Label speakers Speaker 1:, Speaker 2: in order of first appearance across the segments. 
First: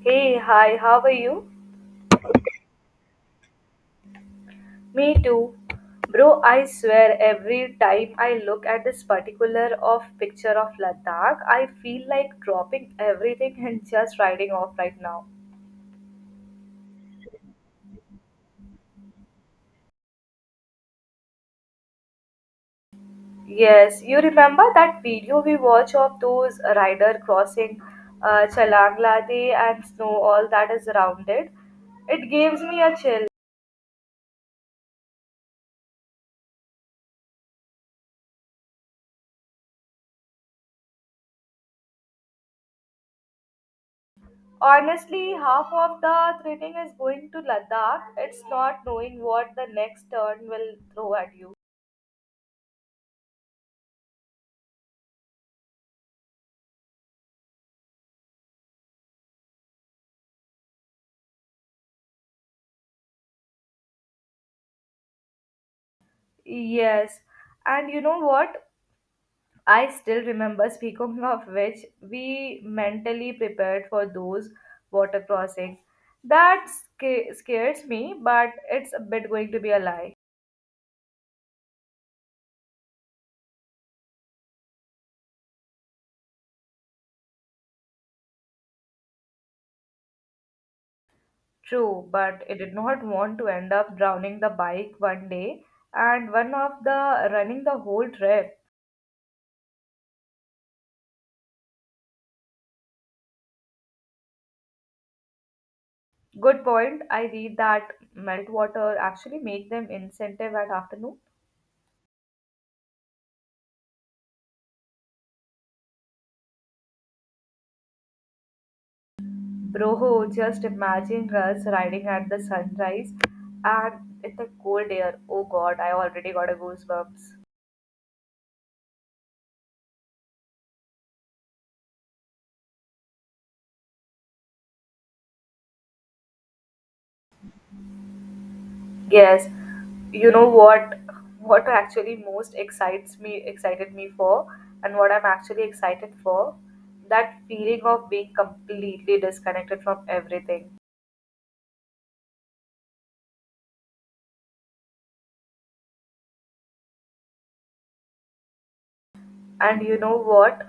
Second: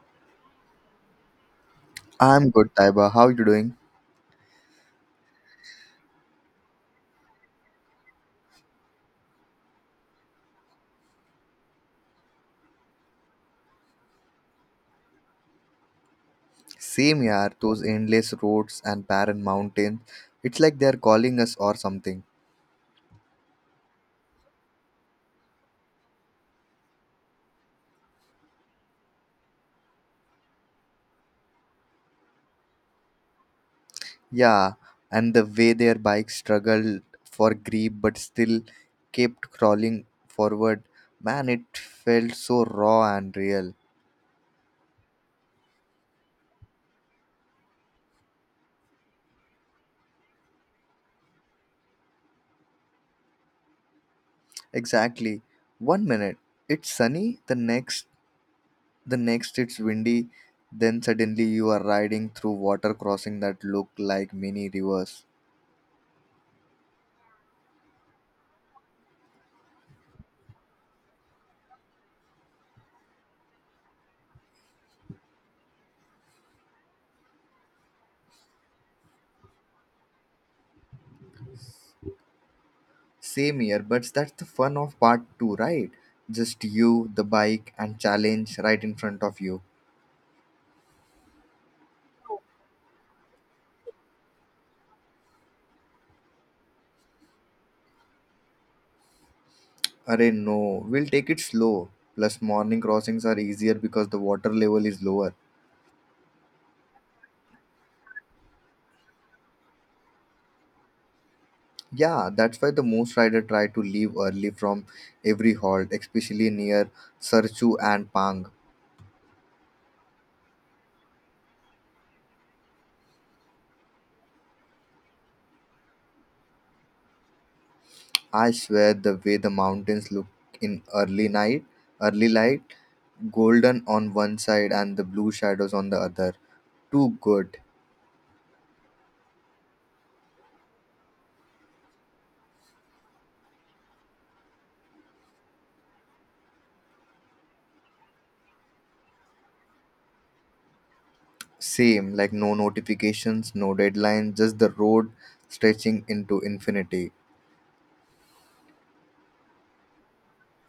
Speaker 1: Hey, hi, how are you?
Speaker 2: I'm good, Taiba. How you doing?
Speaker 1: Me too. Bro, I swear every time I look at this particular of picture of Ladakh, I feel like dropping everything and just riding off right now.
Speaker 2: Same yaar, those endless roads and barren mountains. It's like they're calling us or something.
Speaker 1: Yes, you remember that video we watched of those rider crossing Chalang Lade and snow all that is around it? It gives me a chill.
Speaker 2: Yeah, and the way their bikes struggled for grip but still kept crawling forward. Man, it felt so raw and real.
Speaker 1: Honestly, half of the thrilling is going to Ladakh. It's not knowing what the next turn will throw at you.
Speaker 2: Exactly. One minute it's sunny, the next it's windy, then suddenly you are riding through water crossing that look like mini rivers.
Speaker 1: Yes, and you know what? I still remember, speaking of which, we mentally prepared for those water crossing. Scares me, but it's a bit going to be a lie.
Speaker 2: Same here, but that's the fun of part two, right? Just you, the bike, and challenge right in front of you.
Speaker 1: True, but I did not want to end up drowning the bike one day and one of the running the whole trip.
Speaker 2: Array, no, we'll take it slow. Plus, morning crossings are easier because the water level is lower.
Speaker 1: Good point. I read that meltwater actually make them incentive at afternoon.
Speaker 2: Yeah, that's why the most rider try to leave early from every halt, especially near Sarchu and Pang.
Speaker 1: Bro, just imagine us riding at the sunrise and in the cold air. Oh God, I already got a goosebumps.
Speaker 2: I swear, the way the mountains look in early night, early light, golden on one side and the blue shadows on the other. Too good.
Speaker 1: Yes, you know what? What actually most excites me, excited me for, and what I'm actually excited for, that feeling of being completely disconnected from everything.
Speaker 2: Same, like no notifications, no deadlines, just the road stretching into infinity.
Speaker 1: And you know what?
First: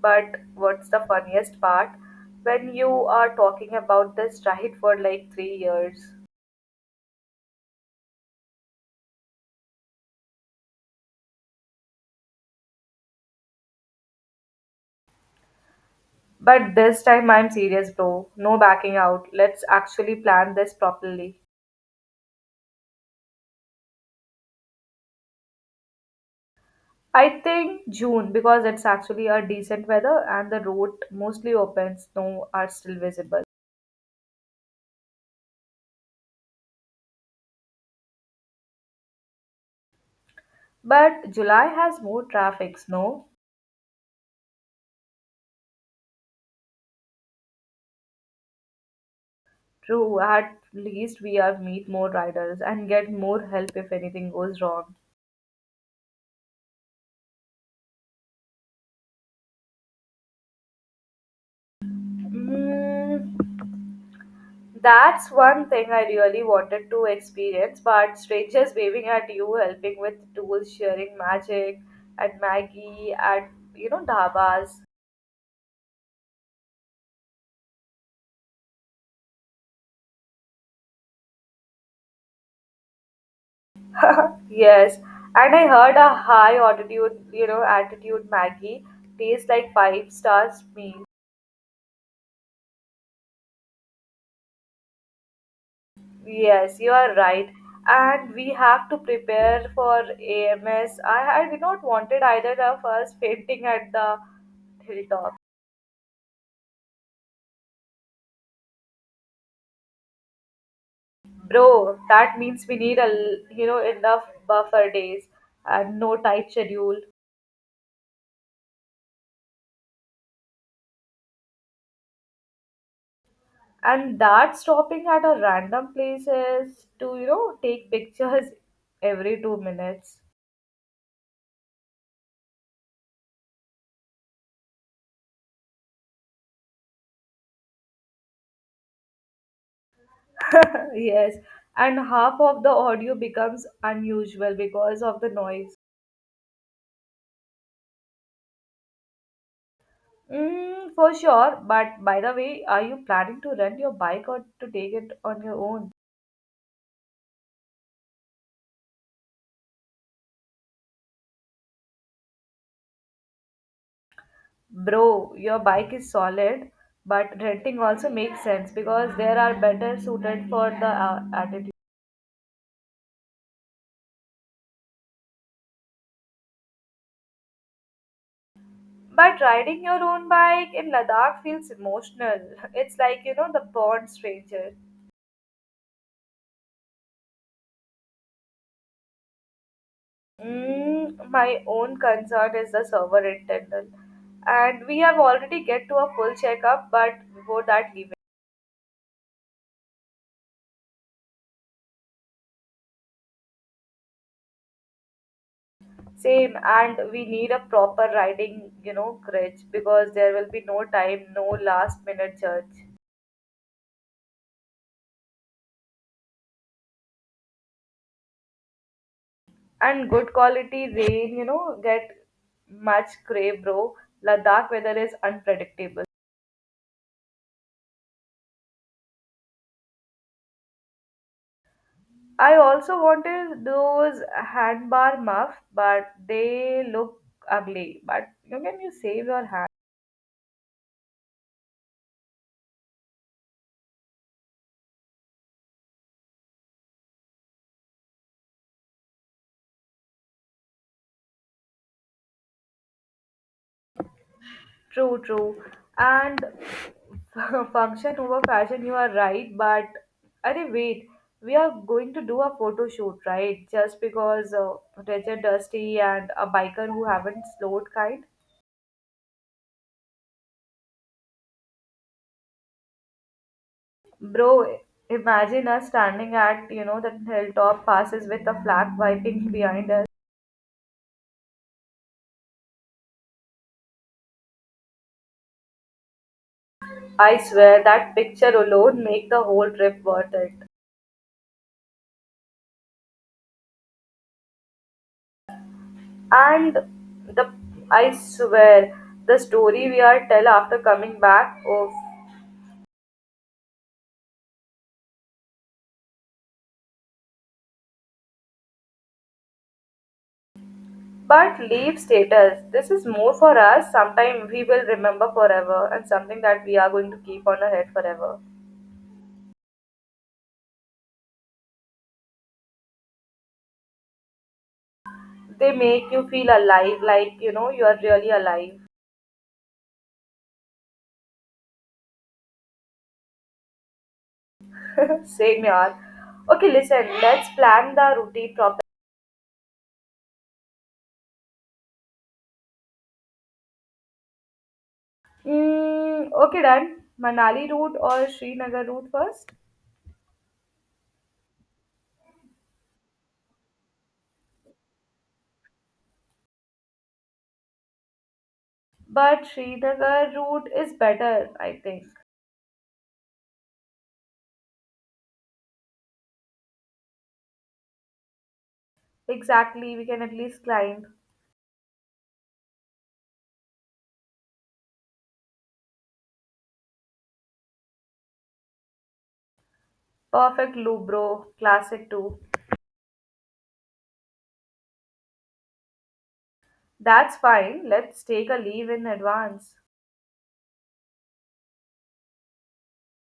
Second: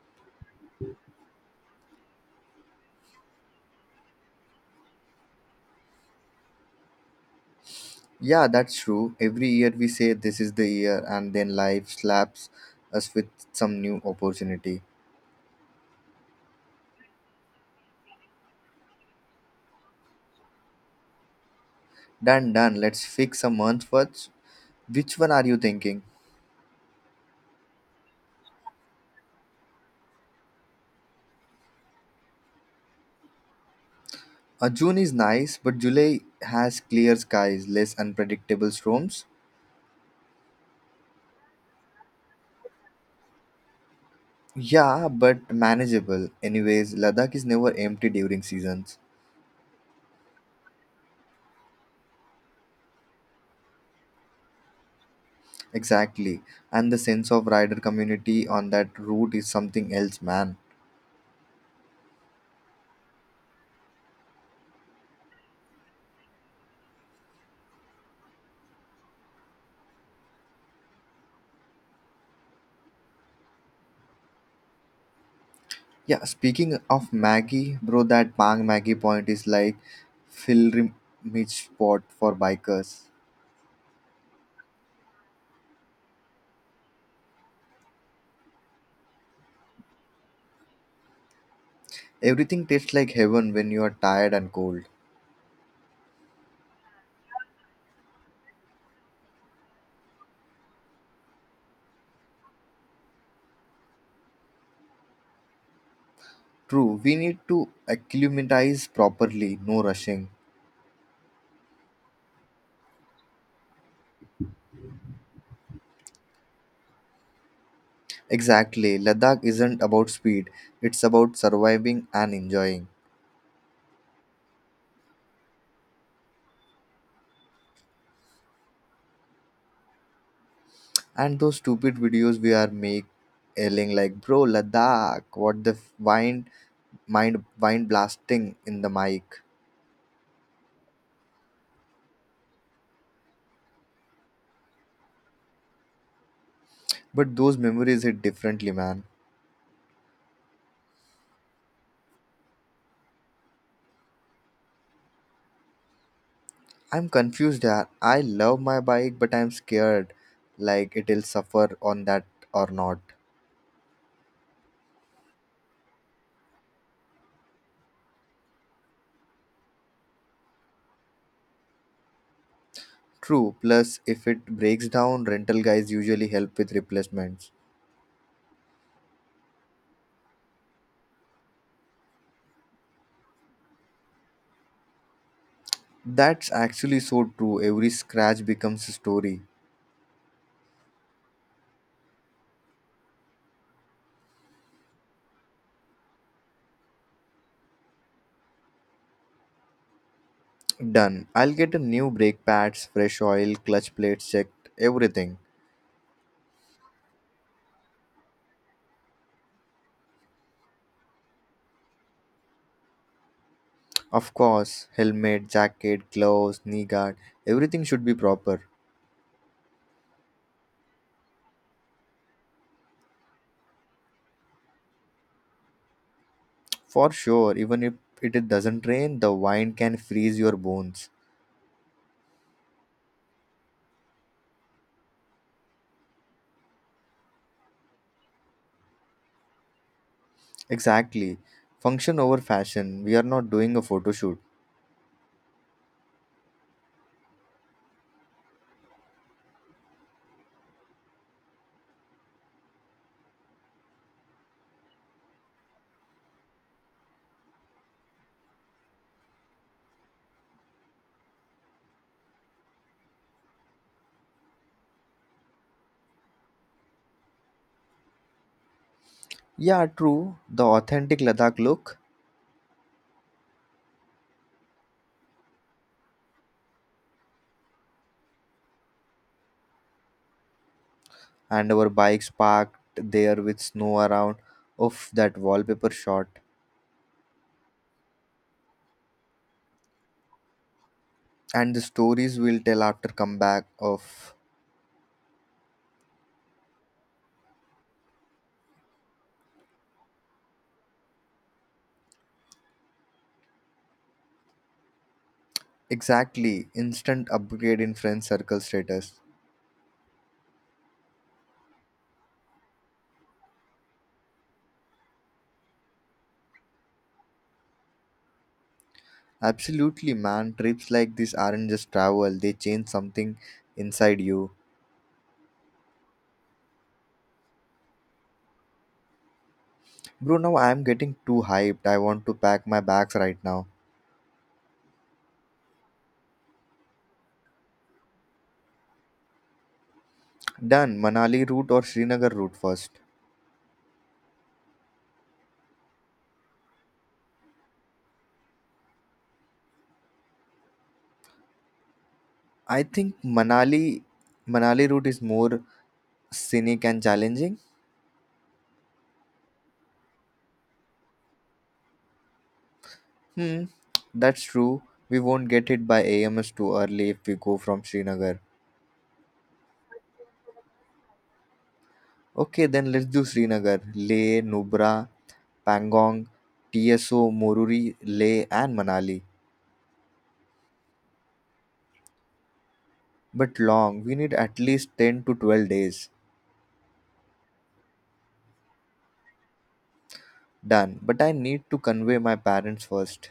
Speaker 1: But what's the funniest part? When you are talking about this ride for like 3 years.
Speaker 2: Yeah, that's true. Every year we say this is the year, and then life slaps us with some new opportunity.
Speaker 1: But this time I'm serious, bro. No backing out. Let's actually plan this properly.
Speaker 2: Done, done. Let's fix a month first. Which one are you thinking?
Speaker 1: I think June because it's actually a decent weather and the road mostly open, snow are still visible.
Speaker 2: June is nice, but July has clear skies, less unpredictable storms.
Speaker 1: But July has more traffic, snow.
Speaker 2: Yeah, but manageable. Anyways, Ladakh is never empty during seasons.
Speaker 1: True, at least we are meet more riders and get more help if anything goes wrong.
Speaker 2: Exactly. And the sense of rider community on that route is something else, man.
Speaker 1: Mm, that's one thing I really wanted to experience, but strangers waving at you, helping with tools, sharing magic and Maggie at dhabas.
Speaker 2: Yeah, speaking of Maggie, bro, that Pang Maggie point is like pilgrimage spot for bikers.
Speaker 1: Yes, and I heard a high altitude, altitude Maggie tastes like five stars meal.
Speaker 2: Everything tastes like heaven when you are tired and cold.
Speaker 1: Yes, you are right. And we have to prepare for AMS. I did not wanted either of us fainting at the hilltop.
Speaker 2: True, we need to acclimatize properly, no rushing.
Speaker 1: Bro, that means we need a l- you know enough buffer days and no tight schedule.
Speaker 2: Exactly, Ladakh isn't about speed, it's about surviving and enjoying.
Speaker 1: And that stopping at a random places to take pictures every 2 minutes.
Speaker 2: And those stupid videos we are make yelling like, bro, Ladakh, what the wine mind blasting in the mic.
Speaker 1: Yes, and half of the audio becomes unusual because of the noise.
Speaker 2: But those memories hit differently, man.
Speaker 1: Mm, for sure. But by the way, are you planning to rent your bike or to take it on your own?
Speaker 2: I'm confused that I love my bike, but I'm scared like it'll suffer on that or not.
Speaker 1: Bro, your bike is solid, but renting also makes sense because there are better suited for the attitude.
Speaker 2: True, plus if it breaks down, rental guys usually help with replacements.
Speaker 1: But riding your own bike in Ladakh feels emotional. It's like, you know, the bond stranger.
Speaker 2: That's actually so true. Every scratch becomes a story.
Speaker 1: Mm, my own concern is the server intendal. And we have already get to a full checkup, but before that leaving.
Speaker 2: Done. I'll get a new brake pads, fresh oil, clutch plates checked, everything.
Speaker 1: Same, and we need a proper riding, you know, crutch because there will be no time, no last minute church.
Speaker 2: Of course, helmet, jacket, gloves, knee guard, everything should be proper.
Speaker 1: And good quality rain get much gray bro, Ladakh weather is unpredictable.
Speaker 2: For sure, even if it doesn't rain, the wind can freeze your bones.
Speaker 1: I also wanted those handbar muff, but they look ugly, but you can you save your hand.
Speaker 2: Exactly. Function over fashion. We are not doing a photo shoot.
Speaker 1: True, true, and function over fashion you are right, but अरे wait, we are going to do a photo shoot right just because rich dusty and a biker who haven't slowed kind.
Speaker 2: Yeah, true. The authentic Ladakh look,
Speaker 1: Bro, imagine us standing at, you know, that hilltop passes with a flag wiping behind us.
Speaker 2: and our bikes parked there with snow around. Of that wallpaper shot
Speaker 1: I swear that picture alone make the whole trip worth it.
Speaker 2: and the stories we'll tell after comeback of
Speaker 1: And the I swear The story we are tell after coming back of
Speaker 2: exactly instant upgrade in friend circle status.
Speaker 1: but leave status. This is more for us. Sometime we will remember forever and something that we are going to keep on our head forever.
Speaker 2: Absolutely, man. Trips like this aren't just travel, they change something inside you.
Speaker 1: They make you feel alive, like you know you are really alive.
Speaker 2: Bro, now I'm getting too hyped. I want to pack my bags right now.
Speaker 1: Same yaar. Okay, listen, let's plan the route properly.
Speaker 2: Done. Manali route or Srinagar route first?
Speaker 1: Mm, okay, done. Manali route or Srinagar route first?
Speaker 2: I think Manali route is more scenic and challenging.
Speaker 1: But Srinagar route is better, I think.
Speaker 2: Hmm, that's true. We won't get hit by AMS too early if we go from Srinagar.
Speaker 1: Exactly, we can at least climb.
Speaker 2: Okay, then let's do Srinagar, Leh, Nubra, Pangong, TSO, Moruri, Leh, and Manali.
Speaker 1: Perfect loop, bro. Classic too.
Speaker 2: But long, we need at least 10 to 12 days.
Speaker 1: That's fine. Let's take a leave in advance.
Speaker 2: Done. But I need to convey my parents first.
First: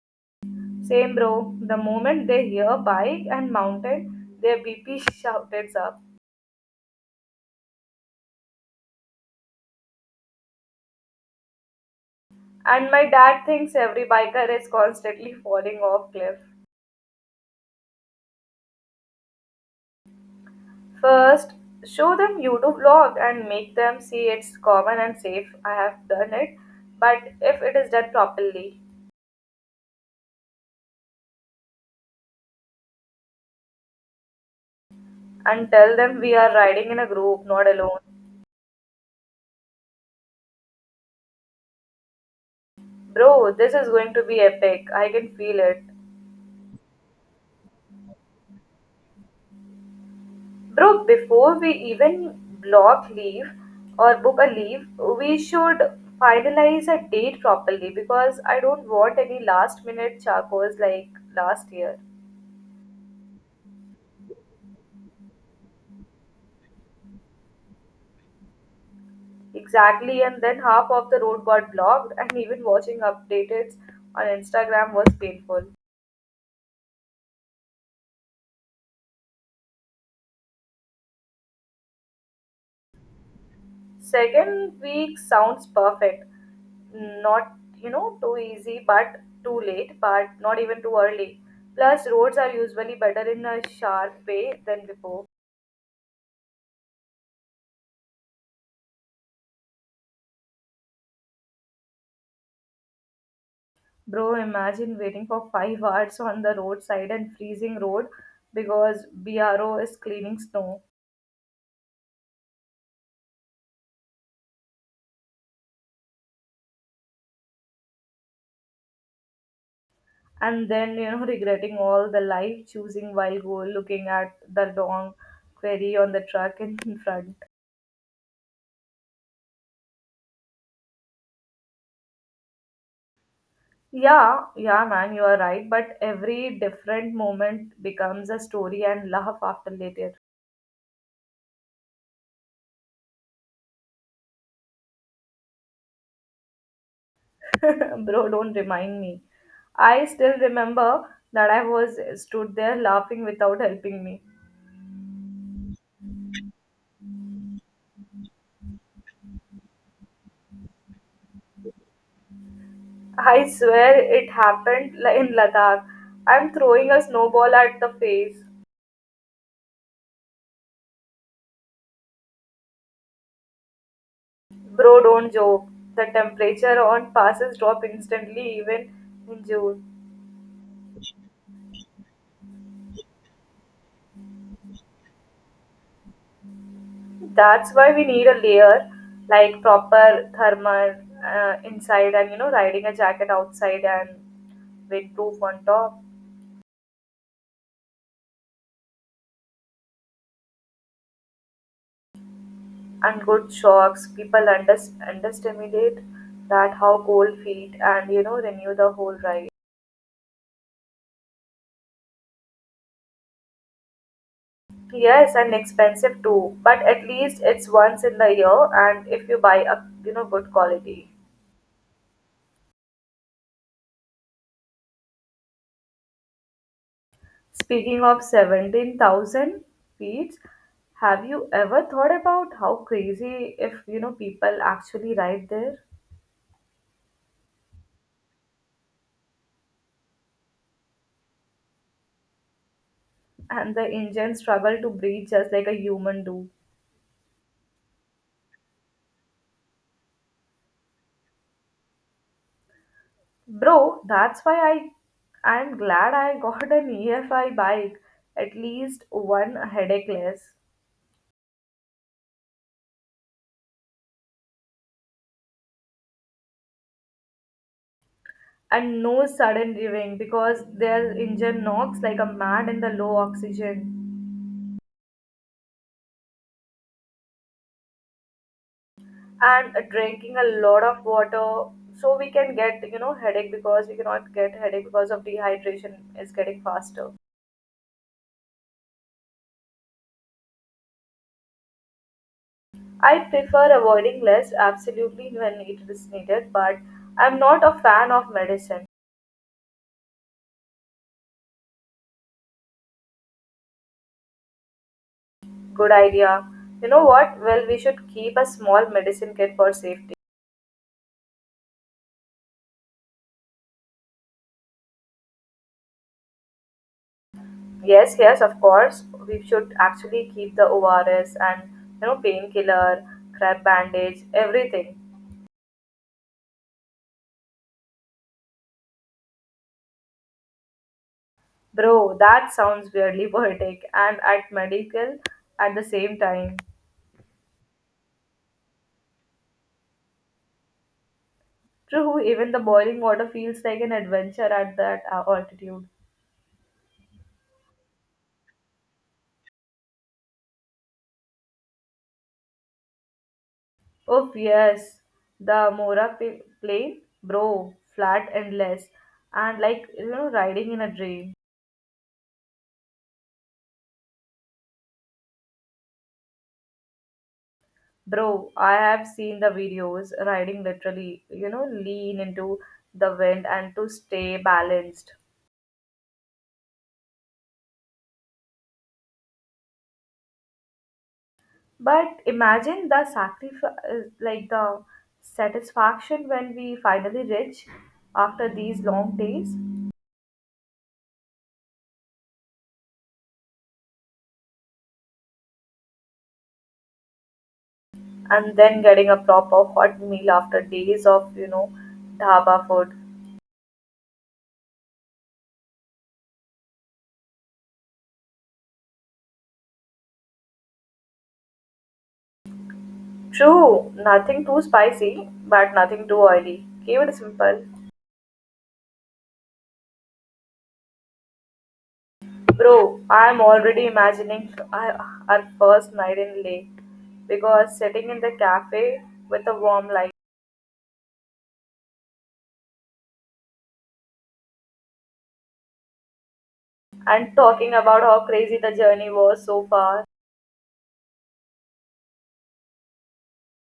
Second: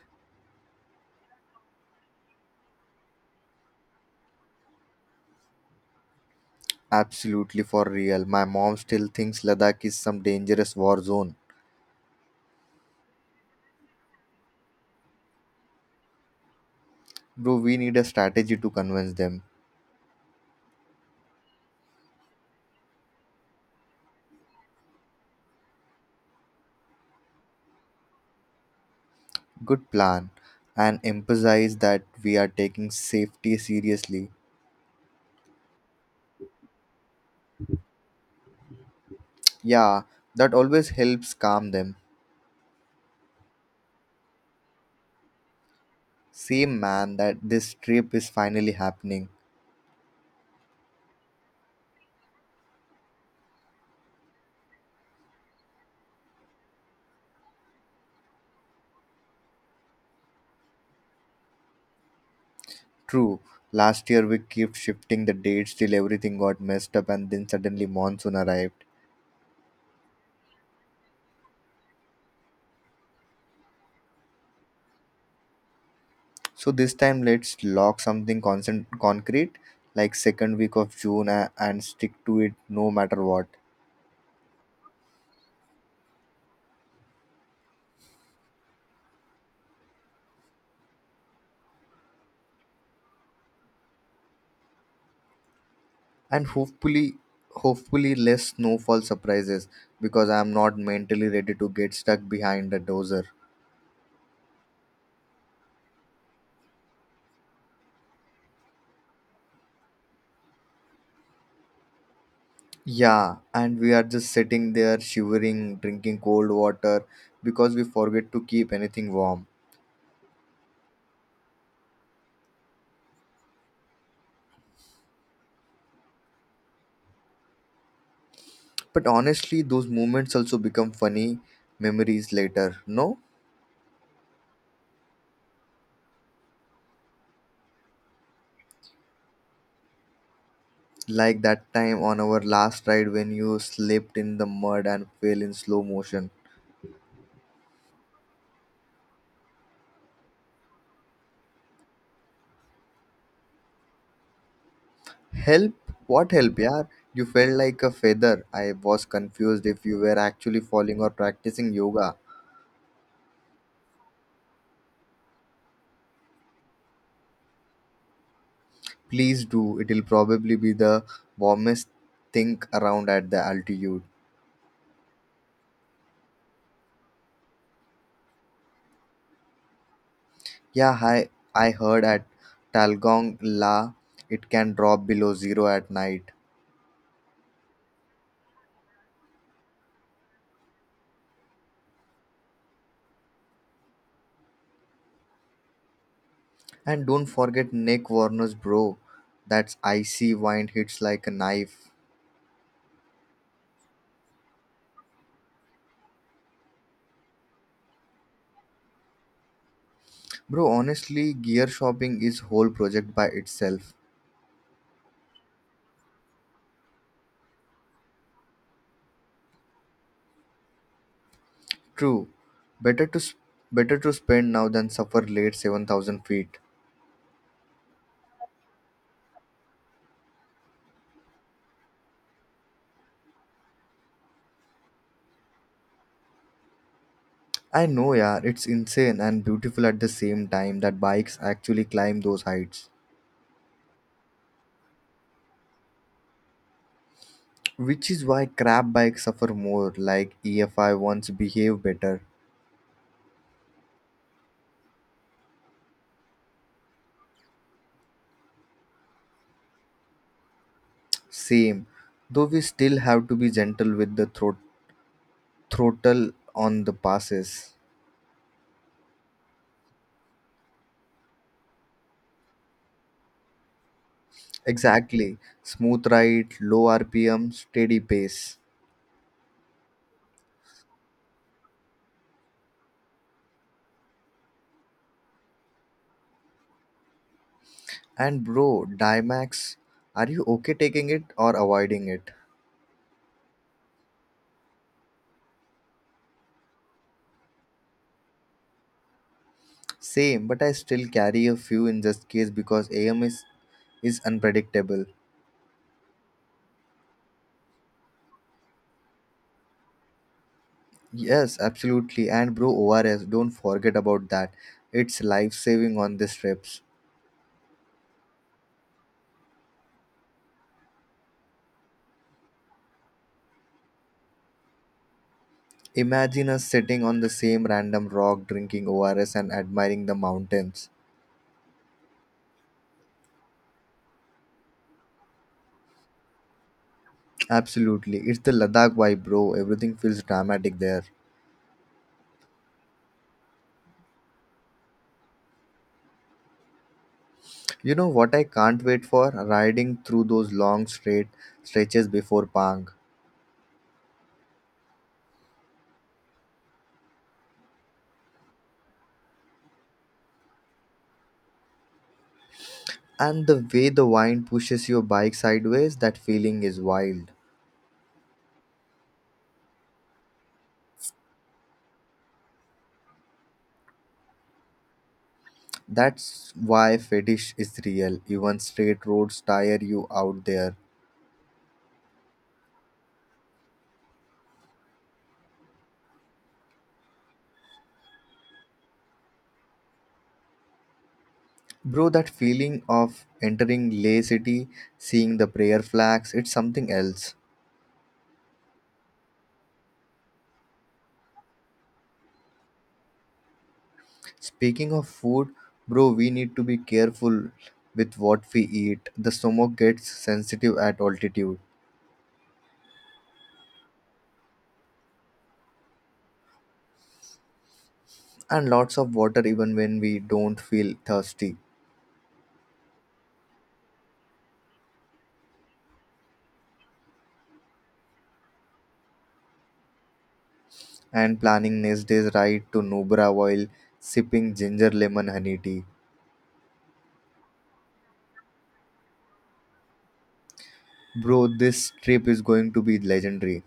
Speaker 1: Same, bro. The moment they hear bike and mountain, their BP shouts up.
Speaker 2: Absolutely for real. My mom still thinks Ladakh is some dangerous war zone.
Speaker 1: And my dad thinks every biker is constantly falling off cliff.
Speaker 2: Bro, we need a strategy to convince them.
Speaker 1: First, show them you do vlog and make them see it's common and safe. I have done it, but if it is done properly,
Speaker 2: Good plan. And emphasize that we are taking safety seriously.
Speaker 1: and tell them we are riding in a group, not alone.
Speaker 2: Yeah, that always helps calm them.
Speaker 1: Bro, this is going to be epic. I can feel it.
Speaker 2: Same, man, that this trip is finally happening.
Speaker 1: Bro, before we even block leave or book a leave, we should finalize a date properly because I don't want any last minute charcoals like last year.
Speaker 2: True, last year we kept shifting the dates till everything got messed up and then suddenly monsoon arrived.
Speaker 1: Exactly, and then half of the road got blocked, and even watching updates on Instagram was painful.
Speaker 2: So this time let's lock something constant, concrete, like second week of June and stick to it no matter what.
Speaker 1: Second week sounds perfect. Not, you know, too easy, but too late, but not even too early. Plus, roads are usually better in a sharp way than before.
Speaker 2: And hopefully less snowfall surprises because I am not mentally ready to get stuck behind a dozer.
Speaker 1: Bro, imagine waiting for 5 hours on the roadside and freezing road because BRO is cleaning snow.
Speaker 2: Yeah, and we are just sitting there shivering, drinking cold water because we forget to keep anything warm.
Speaker 1: And then regretting all the life choosing while go looking at the wrong query on the truck in front.
Speaker 2: But honestly, those moments also become funny memories later, no?
Speaker 1: Yeah, yeah, man, you are right, but every different moment becomes a story and laugh after later.
Speaker 2: Like that time on our last ride when you slipped in the mud and fell in slow motion.
Speaker 1: Bro, don't remind me. I still remember that I was stood there laughing without helping me.
Speaker 2: Help? What help, yaar? You felt like a feather. I was confused if you were actually falling or practicing yoga.
Speaker 1: I swear it happened in Ladakh, I'm throwing a snowball at the face.
Speaker 2: Please do. It'll probably be the warmest thing around at the altitude.
Speaker 1: Bro, don't joke. The temperature on passes drop instantly even in June.
Speaker 2: Yeah, hi. I heard at Talgong La it can drop below zero at night.
Speaker 1: That's why we need a layer like proper thermal inside and you know riding a jacket outside and windproof on top.
Speaker 2: And don't forget Nick Warner's, bro. That's icy wind hits like a knife.
Speaker 1: And good shocks. People underestimate that how cold feet and you know renew the whole ride.
Speaker 2: Bro, honestly, gear shopping is whole project by itself.
Speaker 1: Yes, and expensive too, but at least it's once in the year and if you buy a you know good quality.
Speaker 2: True, better to s- better to spend now than suffer late 7,000 feet.
Speaker 1: Speaking of 17,000 feet, have you ever thought about how crazy if, you know, people actually ride there
Speaker 2: I know, yeah, it's insane and beautiful at the same time that bikes actually climb those heights,
Speaker 1: and the engines struggle to breathe just like a human do?
Speaker 2: which is why crap bikes suffer more. Like EFI ones behave better.
Speaker 1: Bro, that's why I'm glad I got an EFI bike, at least one headache less.
Speaker 2: Same, though we still have to be gentle with the throttle on the passes.
Speaker 1: And no sudden revving because their engine knocks like a mad in the low oxygen.
Speaker 2: Exactly, smooth ride, low RPM, steady pace.
Speaker 1: And drinking a lot of water so we can get you know headache because we cannot get headache because of dehydration is getting faster.
Speaker 2: And bro, Dimax, are you okay taking it or avoiding it?
Speaker 1: I prefer avoiding less absolutely when it is needed, but I'm not a fan of medicine.
Speaker 2: Same, but I still carry a few in just case because AM is unpredictable.
Speaker 1: Good idea. You know what, well, we should keep a small medicine kit for safety.
Speaker 2: Yes, absolutely. And bro, ORS, don't forget about that. It's life saving on these trips.
Speaker 1: Yes, yes, of course we should actually keep the ORS and painkiller, crab bandage, everything.
Speaker 2: Imagine us sitting on the same random rock drinking ORS and admiring the mountains.
Speaker 1: Bro, that sounds weirdly poetic and at medical at the same time.
Speaker 2: Absolutely. It's the Ladakh vibe, bro. Everything feels dramatic there.
Speaker 1: True, even the boiling water feels like an adventure at that altitude.
Speaker 2: You know what I can't wait for? Riding through those long straight stretches before Pang.
Speaker 1: Oh yes, plane, bro, flat and less, and like you know, riding in a dream.
Speaker 2: And the way the wind pushes your bike sideways, that feeling is wild.
Speaker 1: Bro, I have seen the videos riding literally, you know, lean into the wind and to stay balanced.
Speaker 2: That's why fetish is real, even straight roads tire you out there.
Speaker 1: But imagine the sacrifice, like the satisfaction when we finally reach after these long days,
Speaker 2: Bro, that feeling of entering Lay city, seeing the prayer flags, it's something else.
Speaker 1: and then getting a proper hot meal after days of dhaba food.
Speaker 2: Speaking of food, bro, we need to be careful with what we eat. The stomach gets sensitive at altitude,
Speaker 1: True, nothing too spicy, but nothing too oily. Keep it simple,
Speaker 2: and lots of water even when we don't feel thirsty.
Speaker 1: bro. I'm already imagining our first night in Leh because sitting in the cafe with a warm light
Speaker 2: And planning next day's ride to Nubra while sipping ginger lemon honey tea.
Speaker 1: and talking about how crazy the journey was so far.
Speaker 2: Bro, this trip is going to be legendary,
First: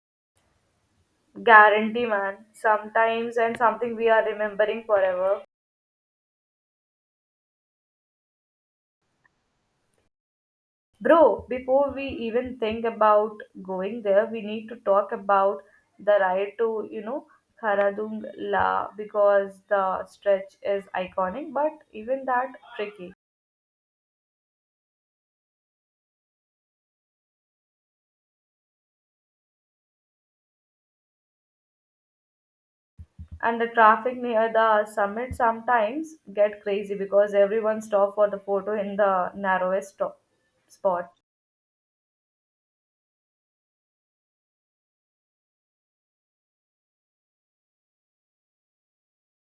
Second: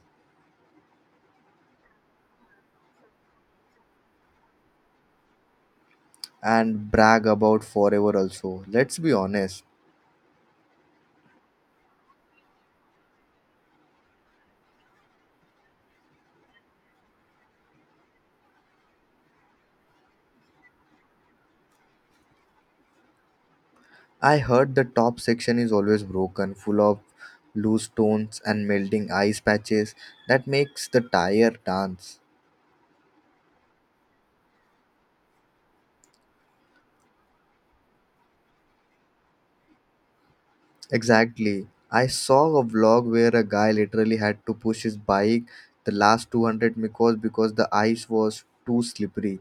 Speaker 1: Guarantee, man. Sometimes, and something we are remembering forever.
Speaker 2: and brag about forever also. Let's be honest.
Speaker 1: Bro, before we even think about going there, we need to talk about the ride to, you know, Haradung La because the stretch is iconic but even that tricky.
Speaker 2: I heard the top section is always broken, full of loose stones and melting ice patches that makes the tire dance.
Speaker 1: And the traffic near the summit sometimes get crazy because everyone stop for the photo in the narrowest stop spot.
Speaker 2: Exactly. I saw a vlog where a guy literally had to push his bike the last 200 meters because the ice was too slippery.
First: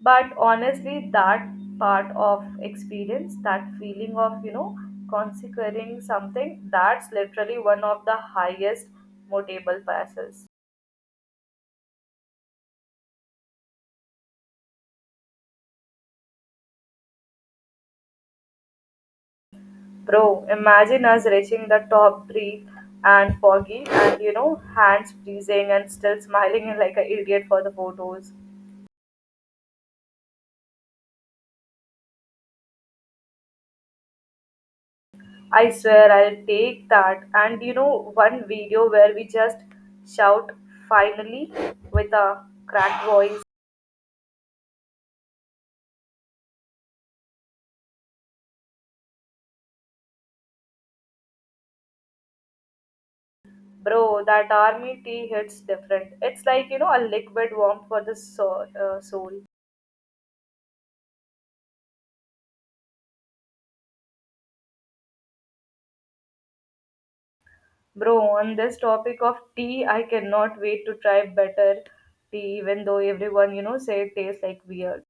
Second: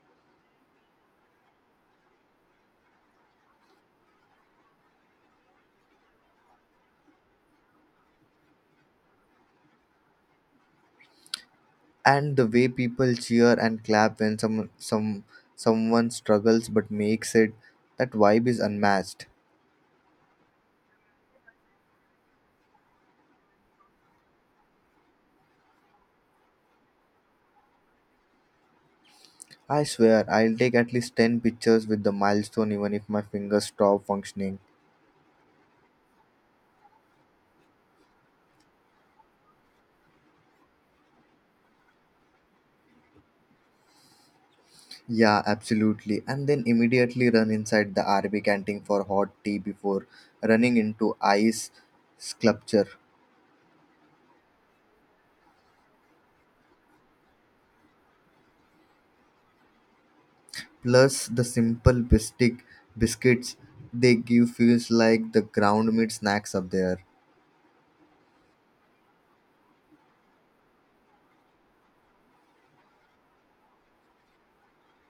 Speaker 1: But honestly that part of experience, that feeling of consecrating something that's literally one of the highest motivable passes.
Speaker 2: And the way people cheer and clap when some someone struggles but makes it, that vibe is unmatched.
Speaker 1: Bro, imagine us reaching the top three and foggy and you know hands freezing and still smiling like an idiot for the photos.
Speaker 2: I swear I'll take at least 10 pictures with the milestone even if my fingers stop functioning.
Speaker 1: I swear I'll take that and one video where we just shout finally with a cracked voice.
Speaker 2: Yeah, absolutely. And then immediately run inside the rb canteen for hot tea before running into ice sculpture.
Speaker 1: Bro, that army tea hits different. It's like, you know, a liquid warmth for the soul.
Speaker 2: Plus the simple bistic biscuits they give feels like the ground meat snacks up there.
Speaker 1: Bro, on this topic of tea, I cannot wait to try better tea, even though everyone, you know, say it tastes like weird.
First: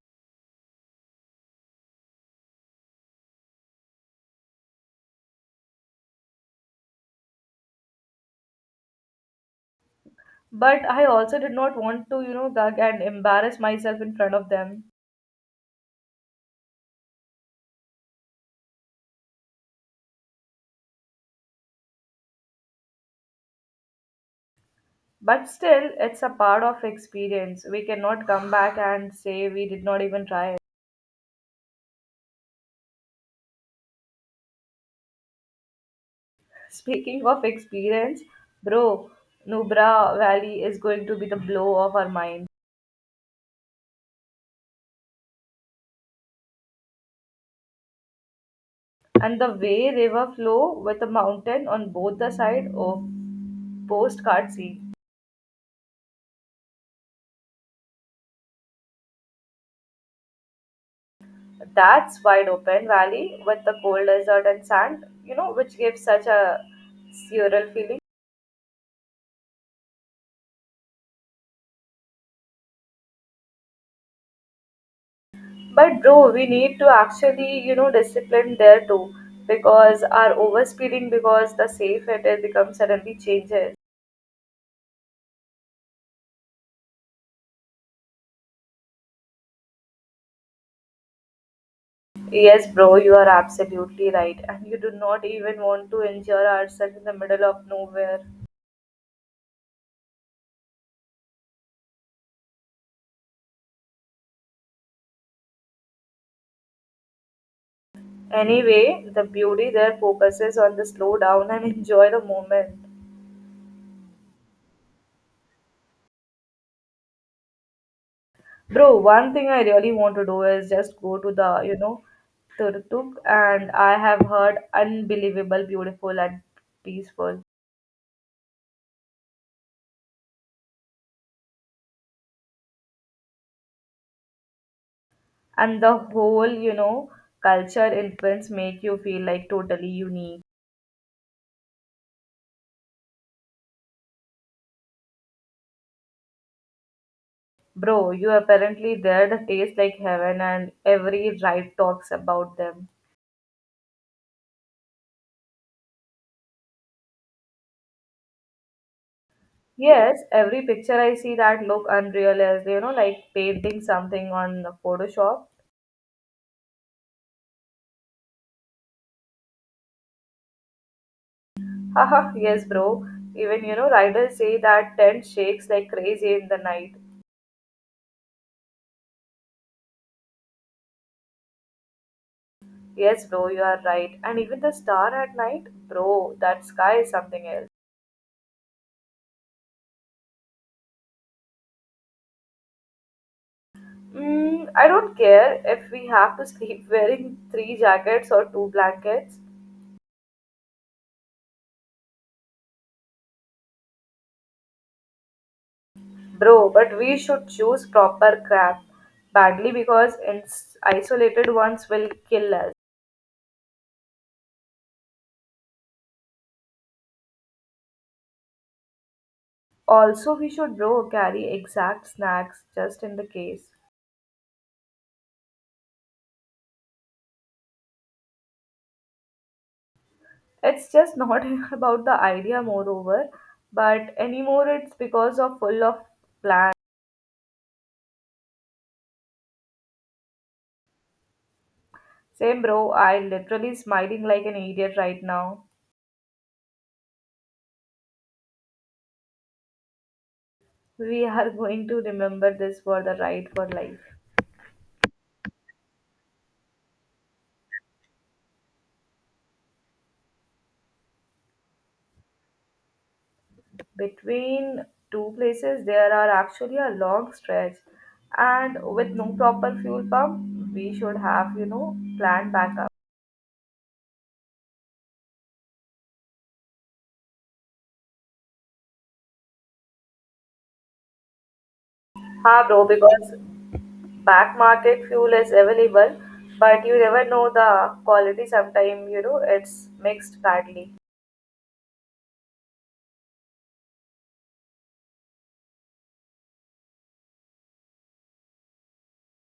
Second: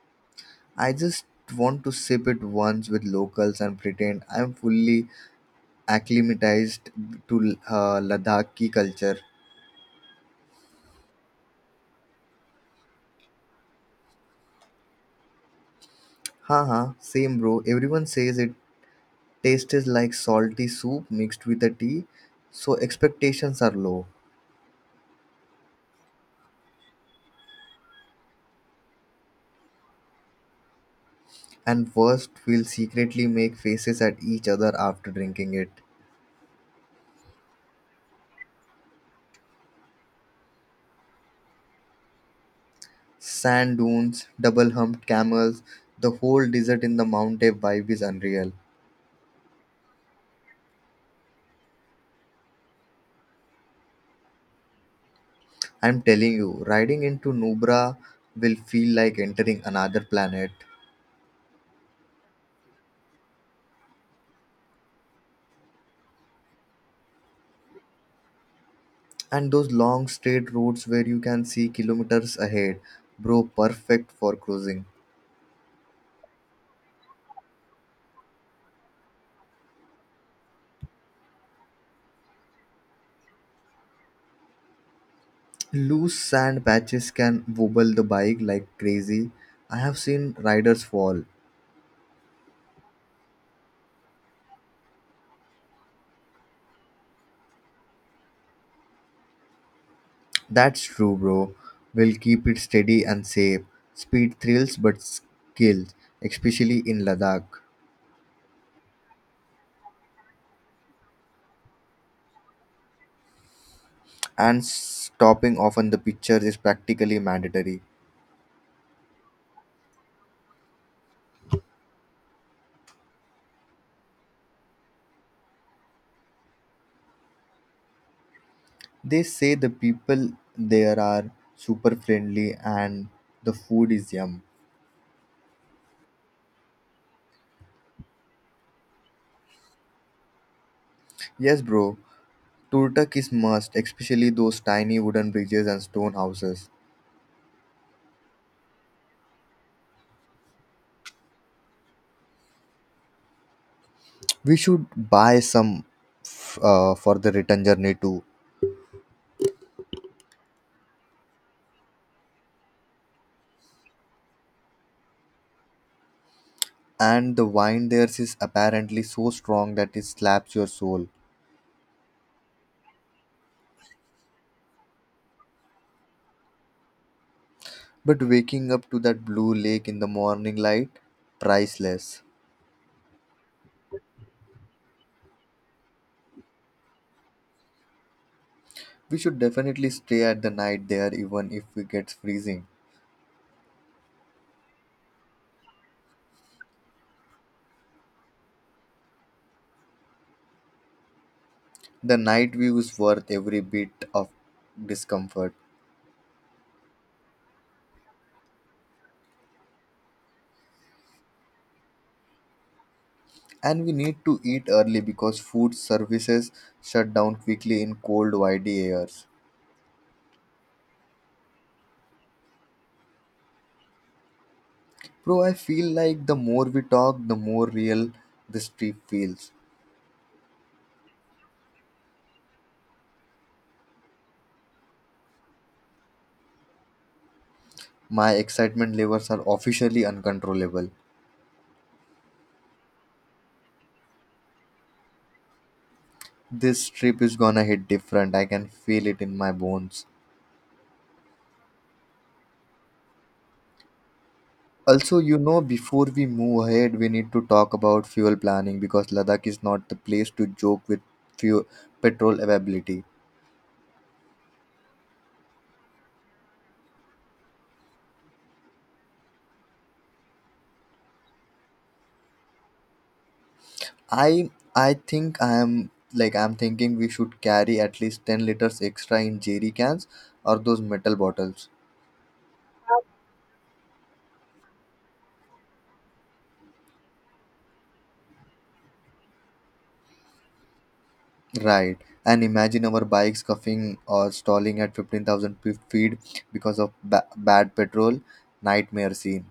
Speaker 2: I just want to sip it once with locals and pretend I'm fully acclimatized to Ladakhi culture.
Speaker 1: But I also did not want to, you know, gag and embarrass myself in front of them.
Speaker 2: Haha, same bro. Everyone says it tastes like salty soup mixed with a tea, so expectations are low.
Speaker 1: But still, it's a part of experience. We cannot come back and say we did not even try it.
Speaker 2: And worst, we'll secretly make faces at each other after drinking it.
Speaker 1: Speaking of experience, bro, Nubra Valley is going to be the blow of our mind.
Speaker 2: Sand dunes, double humped camels, the whole desert in the mountain vibe is unreal.
Speaker 1: And the Wei River flow with a mountain on both the side of postcard sea.
Speaker 2: I'm telling you, riding into Nubra will feel like entering another planet.
Speaker 1: That's wide open valley with the cold desert and sand, you know, which gives such a surreal feeling.
Speaker 2: And those long straight roads where you can see kilometers ahead, bro, perfect for cruising.
Speaker 1: But bro, we need to actually, you know, discipline there too because our overspeeding because the safe it is becomes suddenly changes.
Speaker 2: Loose sand patches can wobble the bike like crazy. I have seen riders fall.
Speaker 1: Yes, bro, you are absolutely right. And you do not even want to injure ourselves in the middle of nowhere.
Speaker 2: That's true, bro. We'll keep it steady and safe. Speed thrills but skills, especially in Ladakh.
Speaker 1: Anyway, the beauty there focuses on the slow down and enjoy the moment.
Speaker 2: And stopping off on the pictures is practically mandatory.
Speaker 1: Bro, one thing I really want to do is just go to the Turtuk, and I have heard unbelievable, beautiful and peaceful.
Speaker 2: They say the people there are super friendly and the food is yum.
Speaker 1: And the whole culture influence make you feel like totally unique.
Speaker 2: Yes, bro. Turtak is must, especially those tiny wooden bridges and stone houses.
Speaker 1: Bro, you apparently there the taste like heaven and every ride talks about them.
Speaker 2: We should buy some for the return journey too.
Speaker 1: Yes, every picture I see that look unreal as you know, like painting something on Photoshop.
Speaker 2: And the wine there is apparently so strong that it slaps your soul.
Speaker 1: Haha, yes, bro. Even riders say that tent shakes like crazy in the night.
Speaker 2: But waking up to that blue lake in the morning light, priceless.
Speaker 1: Yes, bro, you are right. And even the star at night, bro, that sky is something else.
Speaker 2: We should definitely stay at the night there even if it gets freezing.
Speaker 1: I don't care if we have to sleep wearing three jackets or two blankets,
Speaker 2: The night view is worth every bit of discomfort.
Speaker 1: bro, but we should choose proper crap badly because isolated ones will kill us.
Speaker 2: And we need to eat early because food services shut down quickly in cold, windy airs.
Speaker 1: Also, we should bro carry exact snacks just in the case.
Speaker 2: Bro, I feel like the more we talk, the more real this trip feels.
Speaker 1: It's just not about the idea, moreover, but anymore it's because of full of plan.
Speaker 2: My excitement levels are officially uncontrollable.
Speaker 1: Same bro, I literally smiling like an idiot right now.
Speaker 2: This trip is gonna hit different. I can feel it in my bones.
Speaker 1: We are going to remember this for the ride for life.
Speaker 2: Also, you know, before we move ahead, we need to talk about fuel planning because Ladakh is not the place to joke with fuel petrol availability.
Speaker 1: Between two places, there are actually a long stretch, and with no proper fuel pump, we should have planned backup.
Speaker 2: I'm thinking we should carry at least 10 liters extra in jerry cans or those metal bottles.
Speaker 1: Ha bro, because back market fuel is available but you never know the quality. Sometimes it's mixed badly,
Speaker 2: Right. And imagine our bikes scuffing or stalling at 15,000 feet because of bad petrol. Nightmare scene.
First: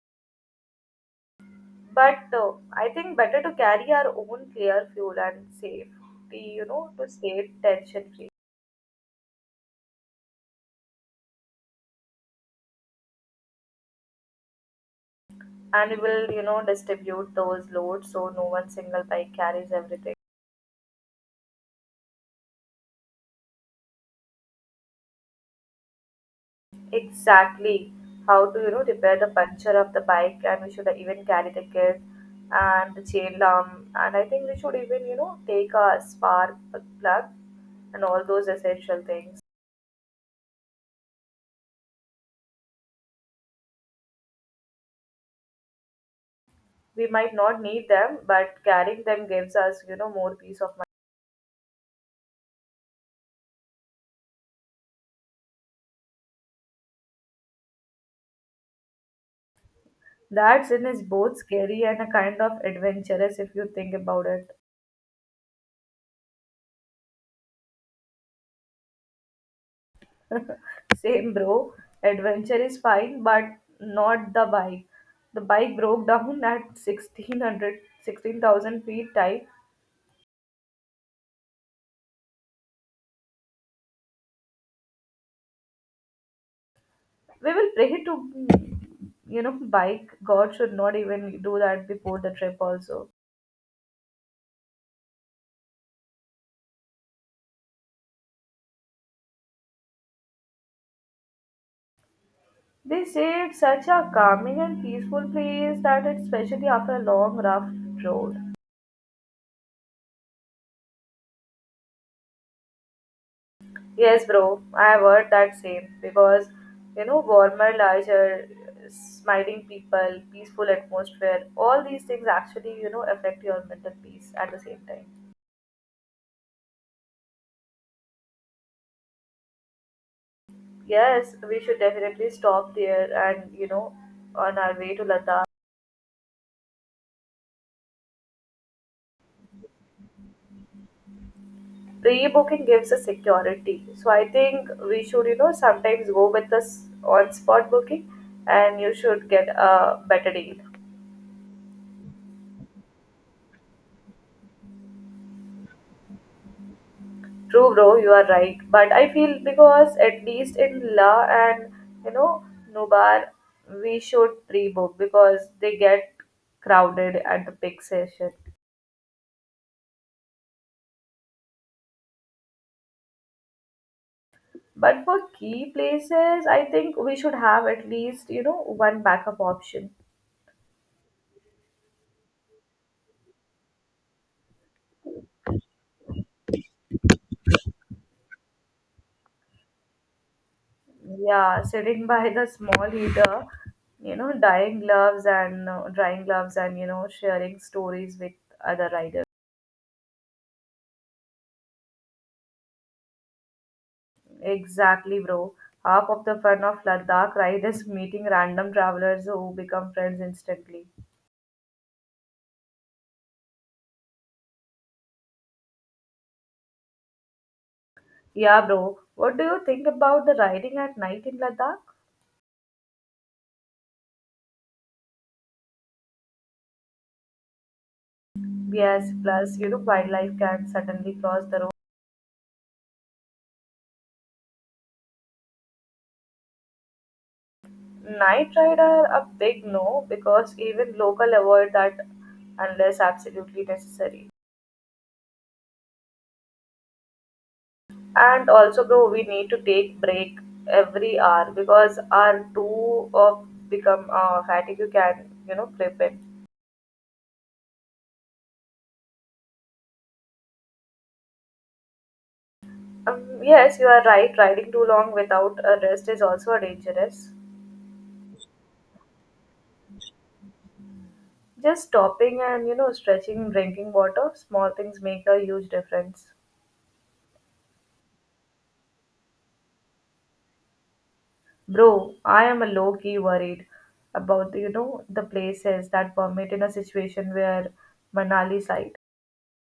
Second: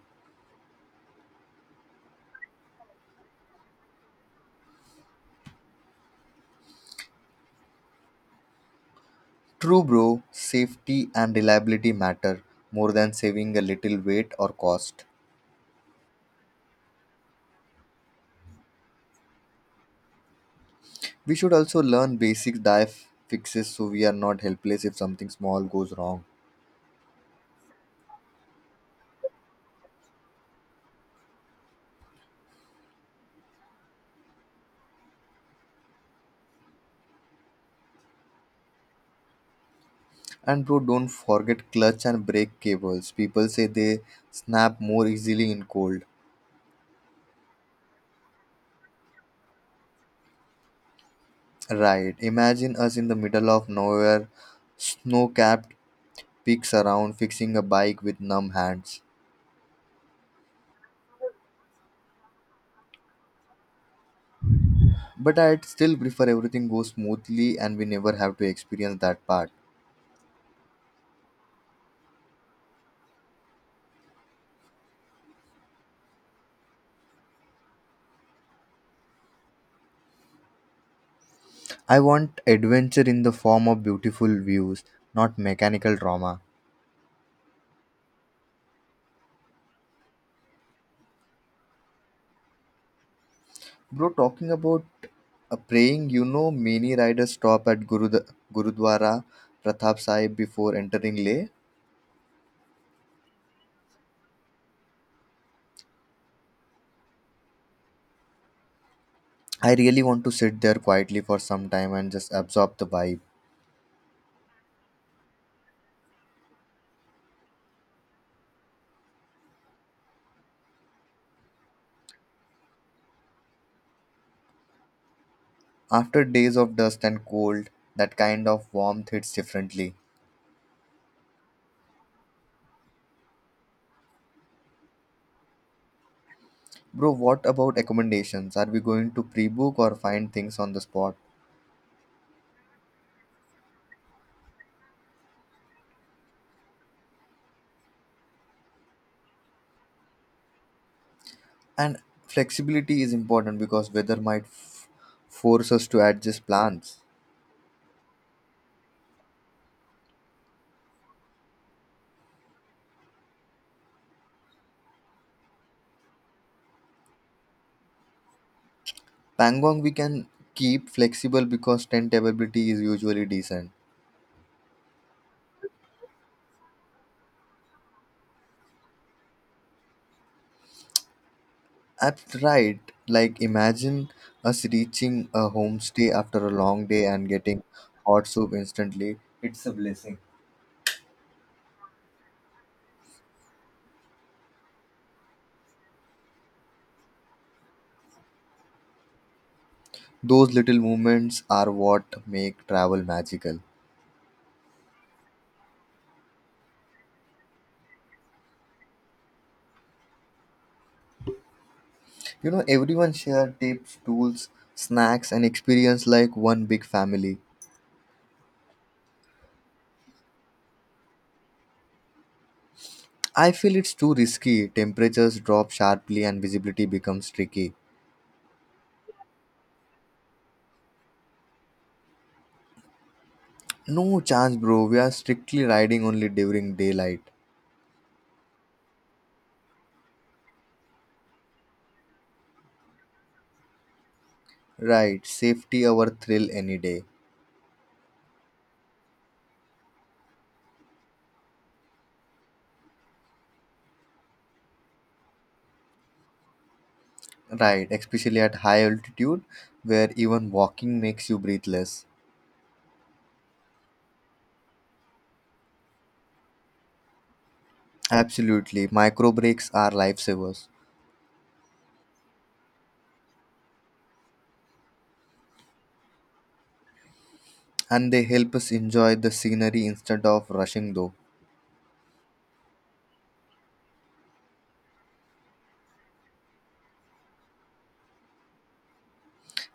Speaker 1: but I think better to carry our own clear fuel and save the to stay tension free,
Speaker 2: True, bro. Safety and reliability matter more than saving a little weight or cost.
Speaker 1: and we will distribute those loads so no one single bike carries everything.
Speaker 2: We should also learn basic dive fixes so we are not helpless if something small goes wrong.
Speaker 1: Exactly. How to repair the puncture of the bike, and we should even carry the kit and the chain lamp, and I think we should even take a spark plug and all those essential things.
Speaker 2: And bro, don't forget clutch and brake cables. People say they snap more easily in cold.
Speaker 1: We might not need them, but carrying them gives us more peace of mind.
Speaker 2: Right. Imagine us in the middle of nowhere, snow capped peaks around, fixing a bike with numb hands.
Speaker 1: That sin is both scary and a kind of adventurous if you think about it.
Speaker 2: But I'd still prefer everything goes smoothly and we never have to experience that part.
Speaker 1: Same bro, adventure is fine, but not the bike. The bike broke down at 1,600 16,000 feet type.
Speaker 2: I want adventure in the form of beautiful views, not mechanical trauma.
Speaker 1: We will pray to bike. God should not even do that before the trip also.
Speaker 2: Bro, talking about praying, you know, many riders stop at Gurudwara Pratap Sahib before entering Leh.
Speaker 1: They say it's such a calming and peaceful place that it's especially after a long, rough road.
Speaker 2: I really want to sit there quietly for some time and just absorb the vibe.
Speaker 1: Yes, bro, I have heard that same because warmer, larger, smiling people, peaceful atmosphere, all these things actually affect your mental peace at the same time.
Speaker 2: After days of dust and cold, that kind of warmth hits differently.
Speaker 1: Yes, we should definitely stop there and on our way to Ladakh.
Speaker 2: Bro, what about accommodations? Are we going to pre book or find things on the spot?
Speaker 1: Pre-booking gives us security, so I think we should sometimes go with us on spot booking and you should get a better deal.
Speaker 2: And flexibility is important because weather might force us to adjust plans.
Speaker 1: True, bro, you are right. But I feel because at least in La and you know Nubar, we should pre-book because they get crowded at the peak session.
Speaker 2: Pangong we can keep flexible because tent availability is usually decent.
Speaker 1: But for key places, I think we should have at least one backup option.
Speaker 2: I've tried, like, imagine us reaching a homestay after a long day and getting hot soup instantly. It's a blessing.
Speaker 1: Yeah, sitting by the small heater, dyeing gloves and drying gloves and sharing stories with other riders.
Speaker 2: Those little moments are what make travel magical.
Speaker 1: Exactly, bro. Half of the fun of Ladakh ride is meeting random travelers who become friends instantly.
Speaker 2: You know, everyone shared tips, tools, snacks, and experience like one big family.
Speaker 1: Yeah, bro. What do you think about the riding at night in Ladakh?
Speaker 2: I feel it's too risky. Temperatures drop sharply and visibility becomes tricky.
Speaker 1: Yes, plus, wildlife can suddenly cross the road.
Speaker 2: No chance, bro. We are strictly riding only during daylight.
Speaker 1: Night ride are a big no because even local avoid that unless absolutely necessary.
Speaker 2: Right, safety our thrill any day.
Speaker 1: And also, bro, we need to take break every hour because our two of become fatigue can creep in.
Speaker 2: Right, especially at high altitude where even walking makes you breathless.
Speaker 1: Yes, you are right. Riding too long without a rest is also dangerous.
Speaker 2: Absolutely, micro breaks are lifesavers,
Speaker 1: Just stopping and stretching, drinking water, small things make a huge difference.
Speaker 2: and they help us enjoy the scenery instead of rushing though.
Speaker 1: Bro, I am a low key worried about the, you know the places that permit in a situation where Manali site.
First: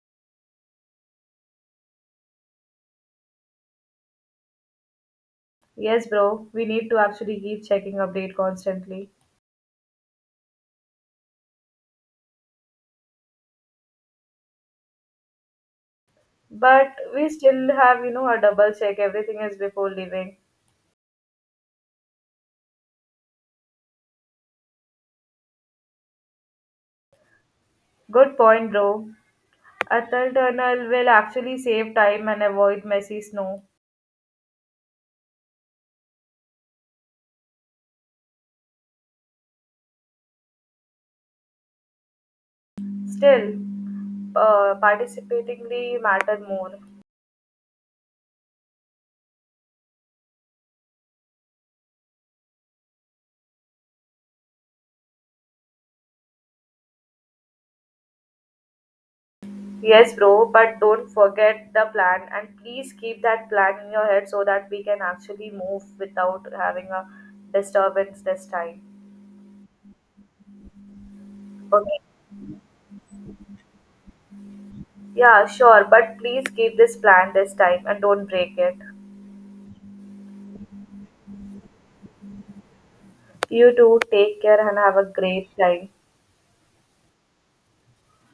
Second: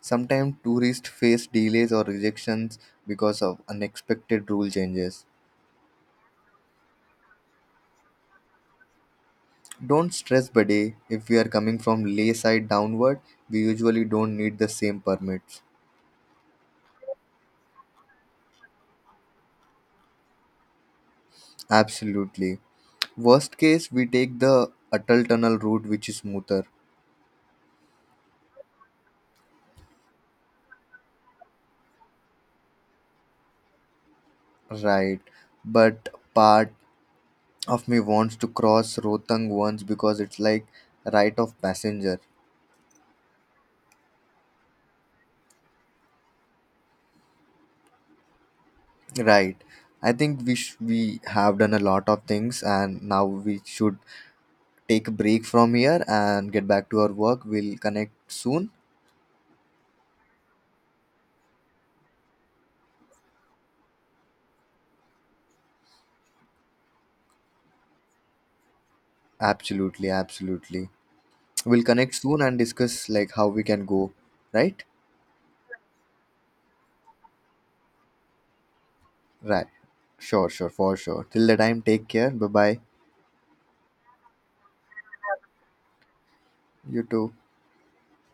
Speaker 2: Sometimes tourists face delays or rejections because of unexpected rule changes.
Speaker 1: Yes, bro, we need to actually keep checking update constantly.
Speaker 2: Don't stress, buddy. If we are coming from Leh side downward, we usually don't need the same permits.
Speaker 1: But we still have a double check everything is before leaving.
Speaker 2: Absolutely. Worst case, we take the Atal Tunnel route, which is smoother,
Speaker 1: Good point, bro. A tunnel will actually save time and avoid messy snow.
Speaker 2: right? But part of me wants to cross Rohtang once because it's like right of passenger,
Speaker 1: Still, participatingly matter more.
Speaker 2: right? I think we have done a lot of things, and now we should take a break from here and get back to our work. We'll connect soon.
Speaker 1: Yes, bro, but don't forget the plan and please keep that plan in your head so that we can actually move without having a disturbance this time.
Speaker 2: Absolutely, absolutely. We'll
Speaker 1: Okay.
Speaker 2: connect soon and discuss like how we can go, right?
Speaker 1: Yeah, sure, but please keep this plan this time and don't break it.
Speaker 2: Right. Sure, sure, for sure. Till the time, take care. Bye bye.
Speaker 1: You too, take care and have a great time.
Speaker 2: You too.